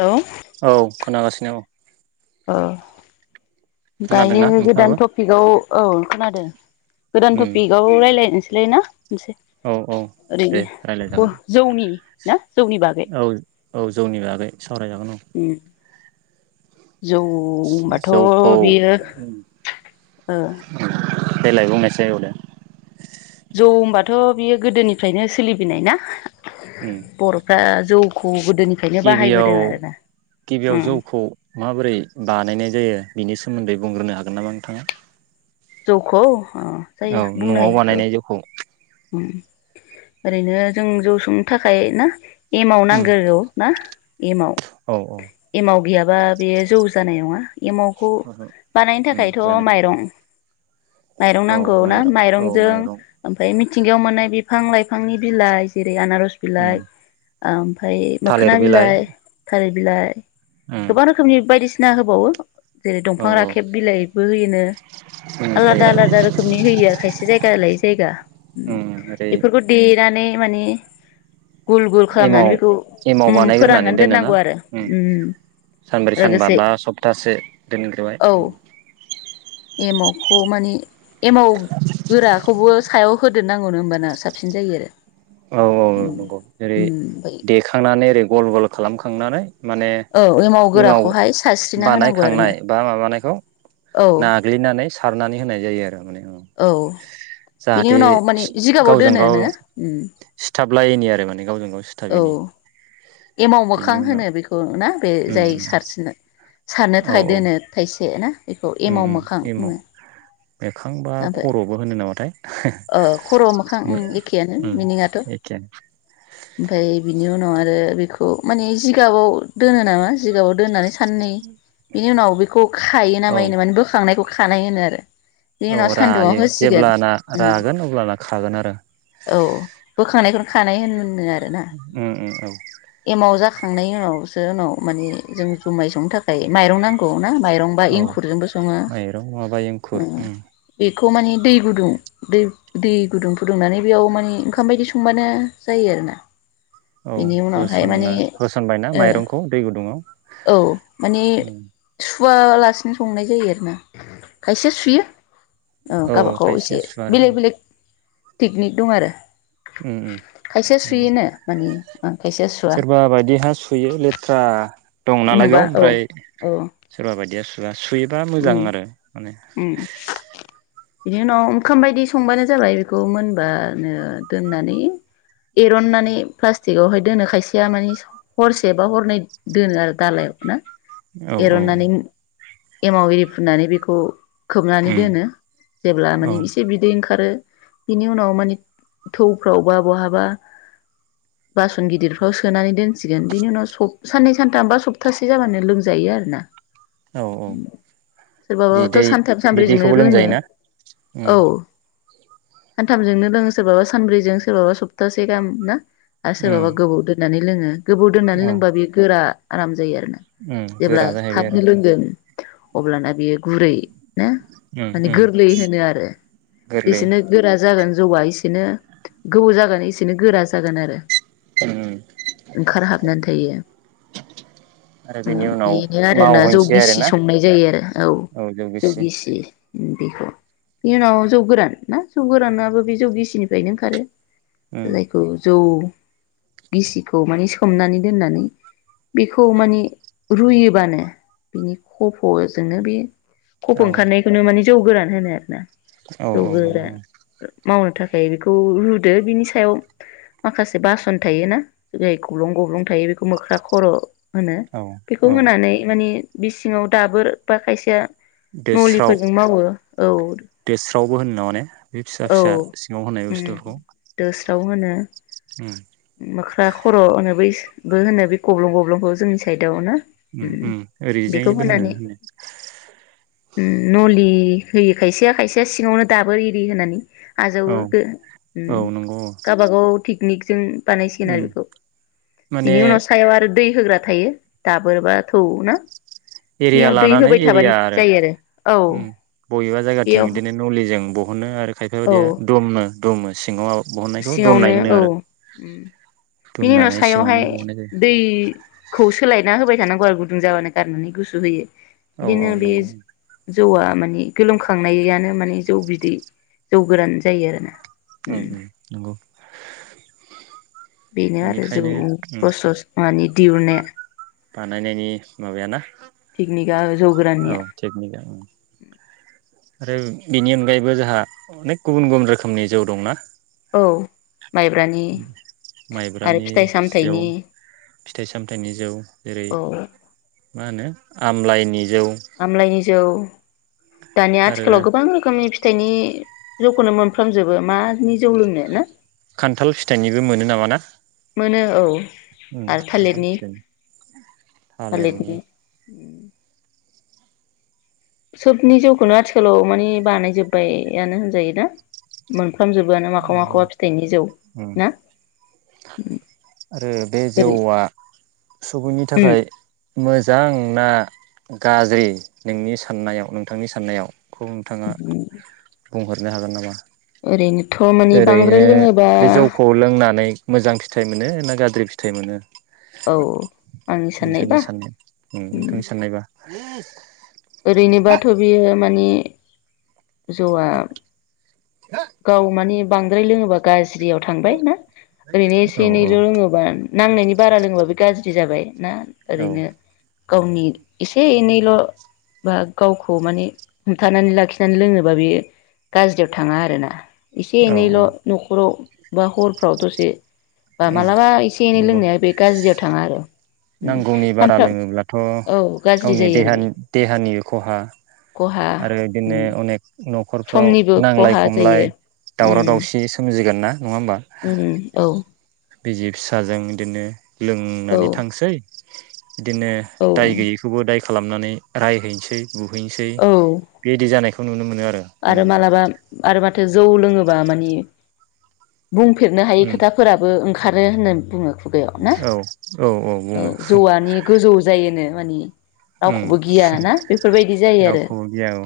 हेल' औ खोनागासिनो औ औ दायो खोनादोंना नोंथाङाबो गोदान टपिकआव औ खोनादों गोदान उम टपिकआव रायज्लायनोसै लैना मोनसे औ औ दे ओरैनो रायज्लायजागोन [unintelligible] जौनि ना जौनि बागै औ औ जौनि बागै सावरायजागोन औ जौखौ जौबाथ' बियो ओ देगलाय बुंनायसाय ओ दे जौ होनबाथ' बियो गोदोनिफ्रायनो सोलिबनाय ना उम बर'फ्रा जौ [inaudible] गिबियाव उम गिबियाव जौखौ माबोरै बानायनाय जायो बिनि सोमोन सोमोन्दै बुंग्रोनो हागोन नामा नोंथाङा जौखौ अ औ न'आव बानायनाय जौखौ ओम ओरैनो जों जौ संनो थाखाय ना एमाव उम नांग्रोगौ ना एमाव औ औ एमाव गैयाबा बे जौ जानाय नङा एमावखौ ओहो बानायनो उम थाखायथ' जानाय नङा माइरं माइरं औ नांगौ ना माइरं औ माइरंजों माइरं ओम मिथिंगायाव मोननाय बिफां लाइफांनि बिलाइ जेरै आनारस उम बिलाइ आमफ्राय मोखोना बिलाइ थालि बिलाय उम गोबां रोखोमनि बायदिसि नो होबावो जेरै औ दंफां औ राखेब बिलाइबो होयोनो उम ओमफ्राय आलादा आलादा रोखोमनि होयो आरो खायसे जायगा लायै जायगा ओम उम ओरै बेफोरखौ देनानै माने गुल गुल खालामनानै बेखौ एमाव एमाव बानायग्रोनानै फोराननानै दोनोना दोननांगौ आरो उम सानब्रै सानबा लोगोसे बा सप्तासे दोनग्रोबाय औ उम एमावखौ माने एमाव गोराखौबो सायाव होदेरनांगौनो ओमबाना साबसिन जायो आरो औ औ औ उम नंगौ जेरै ओमफाय देखांनानै ओरै गल गल खालामखांनानै माने औ एमाव इमाव गोराखौहाय सारस्रिना होनांगौ आरो ना बानायखांनाय बा माबानायखौ औ नाग्लिनानै सारनानै होनाय जायो आरो माने औ औ बिनि जाहाथे उनाव माने जिगाबाव गावजों गाव दोनोनो उम सिथाबलायैनि आरो माने गावजों गाव औ सिथाबैनि एमाव बेनि मोखां उनाव होनो बेखौ ना बे जाय उम सारसिनो सारनो औ थाखाय दोनो थाइसे ना इखौ उम एमाव उम मोखां एमाव मोखां बा बुङो [unintelligible] खर'बो होनो नामाथाय ओ खर' मोखां ओम एखेयानो उम मिनिङाथ' एखेयानो ओमफाय बिनि उनाव आरो बि खौ माने जिगाबाव दोनो नामा जिगाबाव दोननानै साननै बिनि उनाव बेखौ खायो औ नामायोनो माने बोखांनायखौ खानाय होनो औ आरो [unintelligible] रायो होसिगोन जेब्लाना उम रागोन अब्लाना खागोन आरो औ बोखांनायखौनो खानाय होन होनो आरोना उम उम एमाव जाख थांनायनि उनावसो उनाव माने जों जुमाय संनो थाखाय माइरं नांगौ ना माइरंबा औ एंखुरजोंबो सङो माइरं माबा एंखुर उम ओ इखौ माने दै गुदुं दै दै गुदुं फुदुंनानै बेयाव माने ओंखाम बायदि संबानो जायो आरोना। औ बिनि उनावहाय माने होसनना होसनबायना ओ माइरंखौ दै गुदुङाव उम वालासिनो संनाय जायो आरोना खायसे सुयो औ गाबागाव एसे खायसेया सुवा आरो बेलेग बेलेग टेकनिक दं आरो उम उम खायसेया नोंगौ सुयोनो माने खायसेया सुवा सोरबा बायदि हा सुयो लेथ्रा दं नालाय नुबा बेयाव औ ओमफ्राय औ सोरबा बायदिया ए सुवा सुयोबा मोजां उम आरो उम बिनि उनाव ओंखाम बायदि संबानो जाबाय बेखौ मोनबानो दोननानै एरननानै प्लास्टिकआवहाय दोनो खायसेया माने हरसे बा हरनै दोनो आरो दालायाव ना औ औ औ एरननानै एमाव एरि फुननानै बेखौ खोबनानै उम दोनो जेब्ला औ माने इसे बिदै ओंखारो बिनि उनाव मानि थौफ्राव बा बहाबा बासन गिदिरफ्राव सोनानै दोनसिगोन बिनि उनाव स साननै सानथाम बा सप्तासे जाबानो लोंजायो आरोना औ औ बिद थ' सानथाम सानब्रैजोंनो लोङो उम औ सानथामजोंनो लोङो सोरबाबा सानब्रैजों सोरबाबा सप्तासे गाहाम ना आर सोर उम बाबा गोबाव दोन नानै लोङो गोबाव दोननानै औ लोंबा बेयो गोरा आराम जायो आरोना उम जेब्ला गोरा जाहैबाय आरो थाबनो लोंगोन अब्लाना बेयो गुरै ना उम माने उम गोरलै होनो आरो गोरलै जेसेनो गोरा जागोन जौआ एसेनो गोबाव जागोन एसेनो गोरा जागोन आरो उम उम ओंखारहाबनानै थायो आरो उम बेनि उनाव एनो आरोना जौ मावहैनोसै गिसि आरोना संनाय जायो औ जौ गिसि उम बेखौ बेनि उनाव जौ गोरान ना जौ गोरानाबो बे जौ गिसिनिफ्रायनो ओंखारो उम जायखौ जौ गिसिखौ माने सोमनानै दोननानै बेखौ माने रुयोबानो बिनि खफ'जोंनो बे खफ' औ ओंखारनायखौनो माने जौ गोरान होनो आरोना औ जौ औ नंगौ गोरान नंगौ मावनो थाखाय बेखौ रुदो बिनि सायाव माखासे बासन थायोना जाय गब्लं गब्लं थायो बेखौ मोख्रा खर' होनो औ बेखौ औ होनानै माने बि सिङाव दाबोर बा खायसेया दोस्राव नलिफोरजों मावो औ दोस्रावबो होनो नामाने बे फिसा औ फिसा सिङाव होनाय बुस्थुफोरखौ साव होनो उम मोख्रा खर' होनो बैबो होनो बे गब्लं गब्लंखौ जोंनि साइदआव ना उम उम बेखौ ओरैजायबो होनो होननाया ओम नलि होयो खायसेया खायसेया सिङावनो दाबो इरि होनानै औ आजावोबो ओम औ नंगौ औ गावबागाव थिक निकजों बानायसिगोन आरो उम बेखौ माने बिनि उनाव सायाव आरो दै होग्रा थायो दाबोरबा थौ ना नियाव दै होबाय थाबानो जायो आरो औ ओम बबेबा बेयाव जायगाथिं बिदिनो नलिजों जों बहनो आरो खायफा औ बायदिया दमनो दमो सिङाव बहननायखौ दमनाय सिङावनो होनो औ आरो ओम बिनि उनाव दुमनानै सिङावनो सायावहाय बहननाय जायो दैखौ सोलायना होबाय थानांगौ आरो गुदुं जाबानो गारनानै गुसु होयो औ बिदिनो औ बे नंगौ जौआ माने गोलोमखांनायानो माने जौ बिदै जौ गोरान जायो आरो ना नै नै नंगौ बेनो आरो बेनिखायनो जौ उम [unintelligible] नि दिहुननाया बानायनायनि माबायाना थिकनिका जौ औ गोराननिया टेकनिकआ आरो बेनि अनगायैबो जोंहा अनेक गुबुन गुबुन रोखोमनि जौ दंना औ माइब्रानि आरो माइब्रानि फिथाइ जौ सामथाइनि फिथाइ सामथाइनि जौ जेरै औ मा होनो आमलायनि आमलायनि जौ दानिया आरो आथिखालाव गोबां रोखोमनि फि फिथाइनि जौखौनो मोनफ्रामजोबो मानि जौ लोंनो ना खान्थाल फिथाइनिबो मोनो नामा ना मोनो औ ओम आरो खान्थाल थालिरनि फिथाइनि थालिरनि सोबनि जौखौनो आथिखालाव मानि बानायजोब्बायानो होनजायो ना मोन आरो ओम ना आरो बे ओरै जौआ सुबुंनि उम थाखाय मोजां ना गाज्रि नोंनि साननायाव नोंथांनि साननायाव खौ नोंथाङा बुंहरनो हागोन नामा ओरैनो ओरैनो बे जौखौ लोंनानै मोजां फिथाइ मोनो ना गाज्रि [unintelligible] फिथाइ मोनो औ आंनि [inaudible] साननायबा नोंथांनि साननाय ओम नोंथांनि साननायबा [inaudible] [inaudible] ओरैनोबाथ' बियो माने जौआ गाव माने बांद्राय लोङोबा गाज्रि [unintelligible] थांबाय ना ओरैनो एसे औ एनैल' लोङोबा नांनायनि बारा लोंङोबा बे गाज्रि जाबाय ना औ ओरैनो गावनि एसे एनै [unintelligible] बा गावखौ माने हमथानानै लाखिनानै लोङोबा बेयो गाज्रियाव थाङा आरोना एसे औ औ एनैल' न'खराव बा हरफ्राव दसे बा मालाबा एसे एनै नंगौ लोंनाया बे गाज्रियाव थाङा आरो ओम नांगौनि बारा सामफ्राम लोङोब्लाथ' औ गाज्रि गावनि जायो आरो बे देहानि देहानि खहा खहा आरो बिदिनो उम अनेक न न'खरफ्राव समनिबो नांलाय खहा खमलाय जायो दावराव दावसि सोमजि जिगोनना ओम औ बिजि फिसाजों बिदिनो औ लोंनानै थांसै बिदिनो औ दाय गैयैखौबो दाय खालामनानै रायहैनोसै बुहैनोसै औ [unintelligible] आरो मालाबा आरो माथो जौ लोङोबा माने बुंफेरनो हायि उम खोथाफोराबो ओंखार खारो होनना बुङो खुगायाव ना औ औ औ बुङो जौवानि गोजौ जायोनो मानि उम रावखौबो गिया ना बेफोरबायदि जायो आरो रावखौबो गिया औ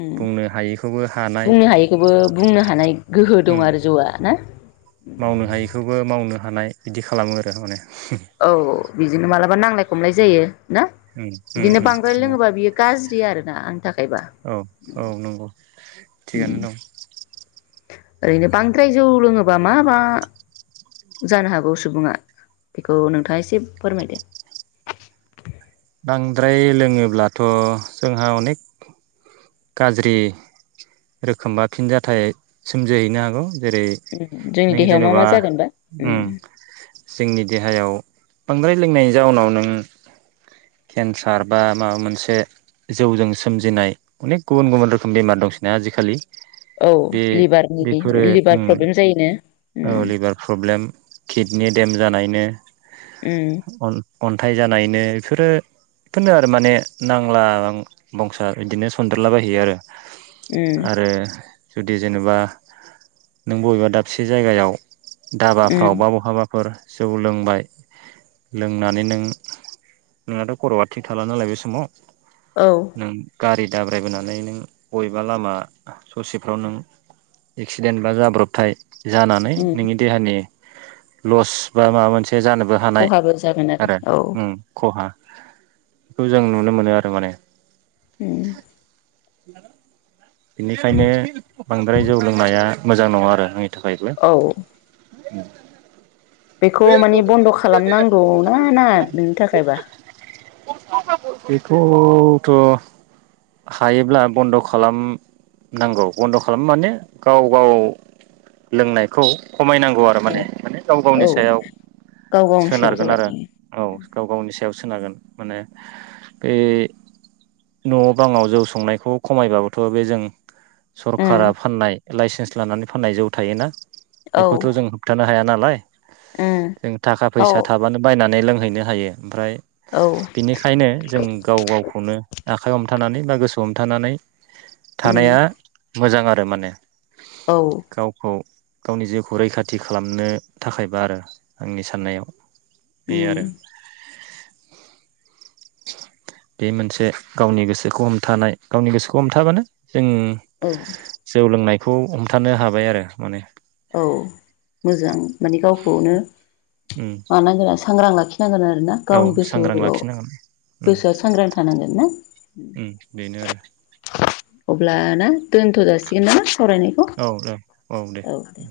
ओम बुंनो हायैखौबो हानाय बुंनो हायैखौबो बुंनो हानाय गोहो दं उम आरो जौआ ना मानाय बिदि खालामो आरो माने औ बिदिनो मालाबा नांलाय खमलाय जायो ना उम उम बिदिनो उम बांद्राय नंगौ लोङोबा बियो गाज्रि आरोना आंनि थाखायबा औ औ नंगौ थिगानो उम दं ओरैनो बांद्राय जौ लोङोबा मा मा जानो हागौ सुबुङा बेखौ नोंथाङा एसे फोरमायदो बांद्राय लोङोब्लाथ' जोंहा अनेख गाज्रि रोखोमबा फिनजथायाइ सोमजिहैनो हागौ जेरै उम जोंनि नों देहायाव मा मा जेन'बा जागोनबा ओम उम जोंनि देहायाव बांद्राय लोंनायनि जाउनाव नों केन्सार बा माबा मोनसे जौजों सोमजिनाय अनेख गुबुन गुबुन रोखोम बेमार दंसैना आजिखालि औ बे लिभारनि बेफोरो लिभार ओम प्रब्लेम जायोनो औ उम लिभार प्रब्लेम किडनि देम जानाय बिनो उम अन-अन अनथाय जानायनो बेफोरोफोरनो आरो माने नांला बंसा बिदिनो खुन्देरलाबायहैयो आरो उम आरो जुदि जेनेबा नों बबेबा दाबसे जायगायाव उम धाबाफ्रावबा बहाबाफोर जौ लोंबाय लोंनानै नों नोंनाथ' खर'आ थिग थाला नालाय बे समाव औ नों गारि दाब्रायबोनानै नों बबेबा लामा ससेफ्राव नों एक्सिडेन्ट बा जाब्रबथाय जानानै उम नोंनि देहानि लस बा माबा मोनसे जानोबो हानाय खहाबो जागोन आरो औ ओम खहा बेखौ जों नुनो मोनो आरो माने ओम [inaudible] बेनिखायनो बांद्राय जौ लोंनाया मोजां नङा आरो आंनि थाखायब्ला औ ओम बेखौ माने बन्द' खालामनांगौ ना नाङा नोंनि थाखायबा बेखौथ' हायोब्ला बन्द' खालाम नांगौ बन्द' खालाम माने गाव गाव लोंनायखौ खमायनांगौ आरो औ माने माने गाव गावनि औ सायाव गाव गावनि सायाव सोनारगोन जाबाय आरो औ गाव गावनि सायाव सोनारगोन माने बे न' बाङाव जौ संनायखौ खमायबाबोथ' बे जों उम सरकारा फाननाय लाइसेन्स लानानै फाननाय जौ थायोना औ बेखौथ' जों होबथानो हाया नालाय उम [inaudible] जों थाखा औ फैसा थाबानो बायनानै लों हैैनो हायो ओमफ्राय औ बिनिखायनो जों गाव गावखौनो आखाइ हमथा नानै बा गोसो हमथानानै उम थानाया मोजां आरो माने औ गावखौ गावनि जिउखौ रैखाथि खालामनो थाखायबा आरो आंनि साननायाव बे उम आरो बे मोनसे गावनि गोसो खौ हमथानाय गावनि गोसोखौ हमथाबानो जों औ जौ लोंनाय खौ हमथानो हाबाय आरो माने औ मोजां माने गावखौनो उम [unintelligible] सांग्रां लाखि नांगोन आरो ना औ गावनि सांग्रां गोसोआव लाखिनांगोन उम गोसोआ सांग्रां थानांगोन ना उम बेनो आरो अब्लाना दोनथ' जासिगोन ना औ दे औ दे औ दे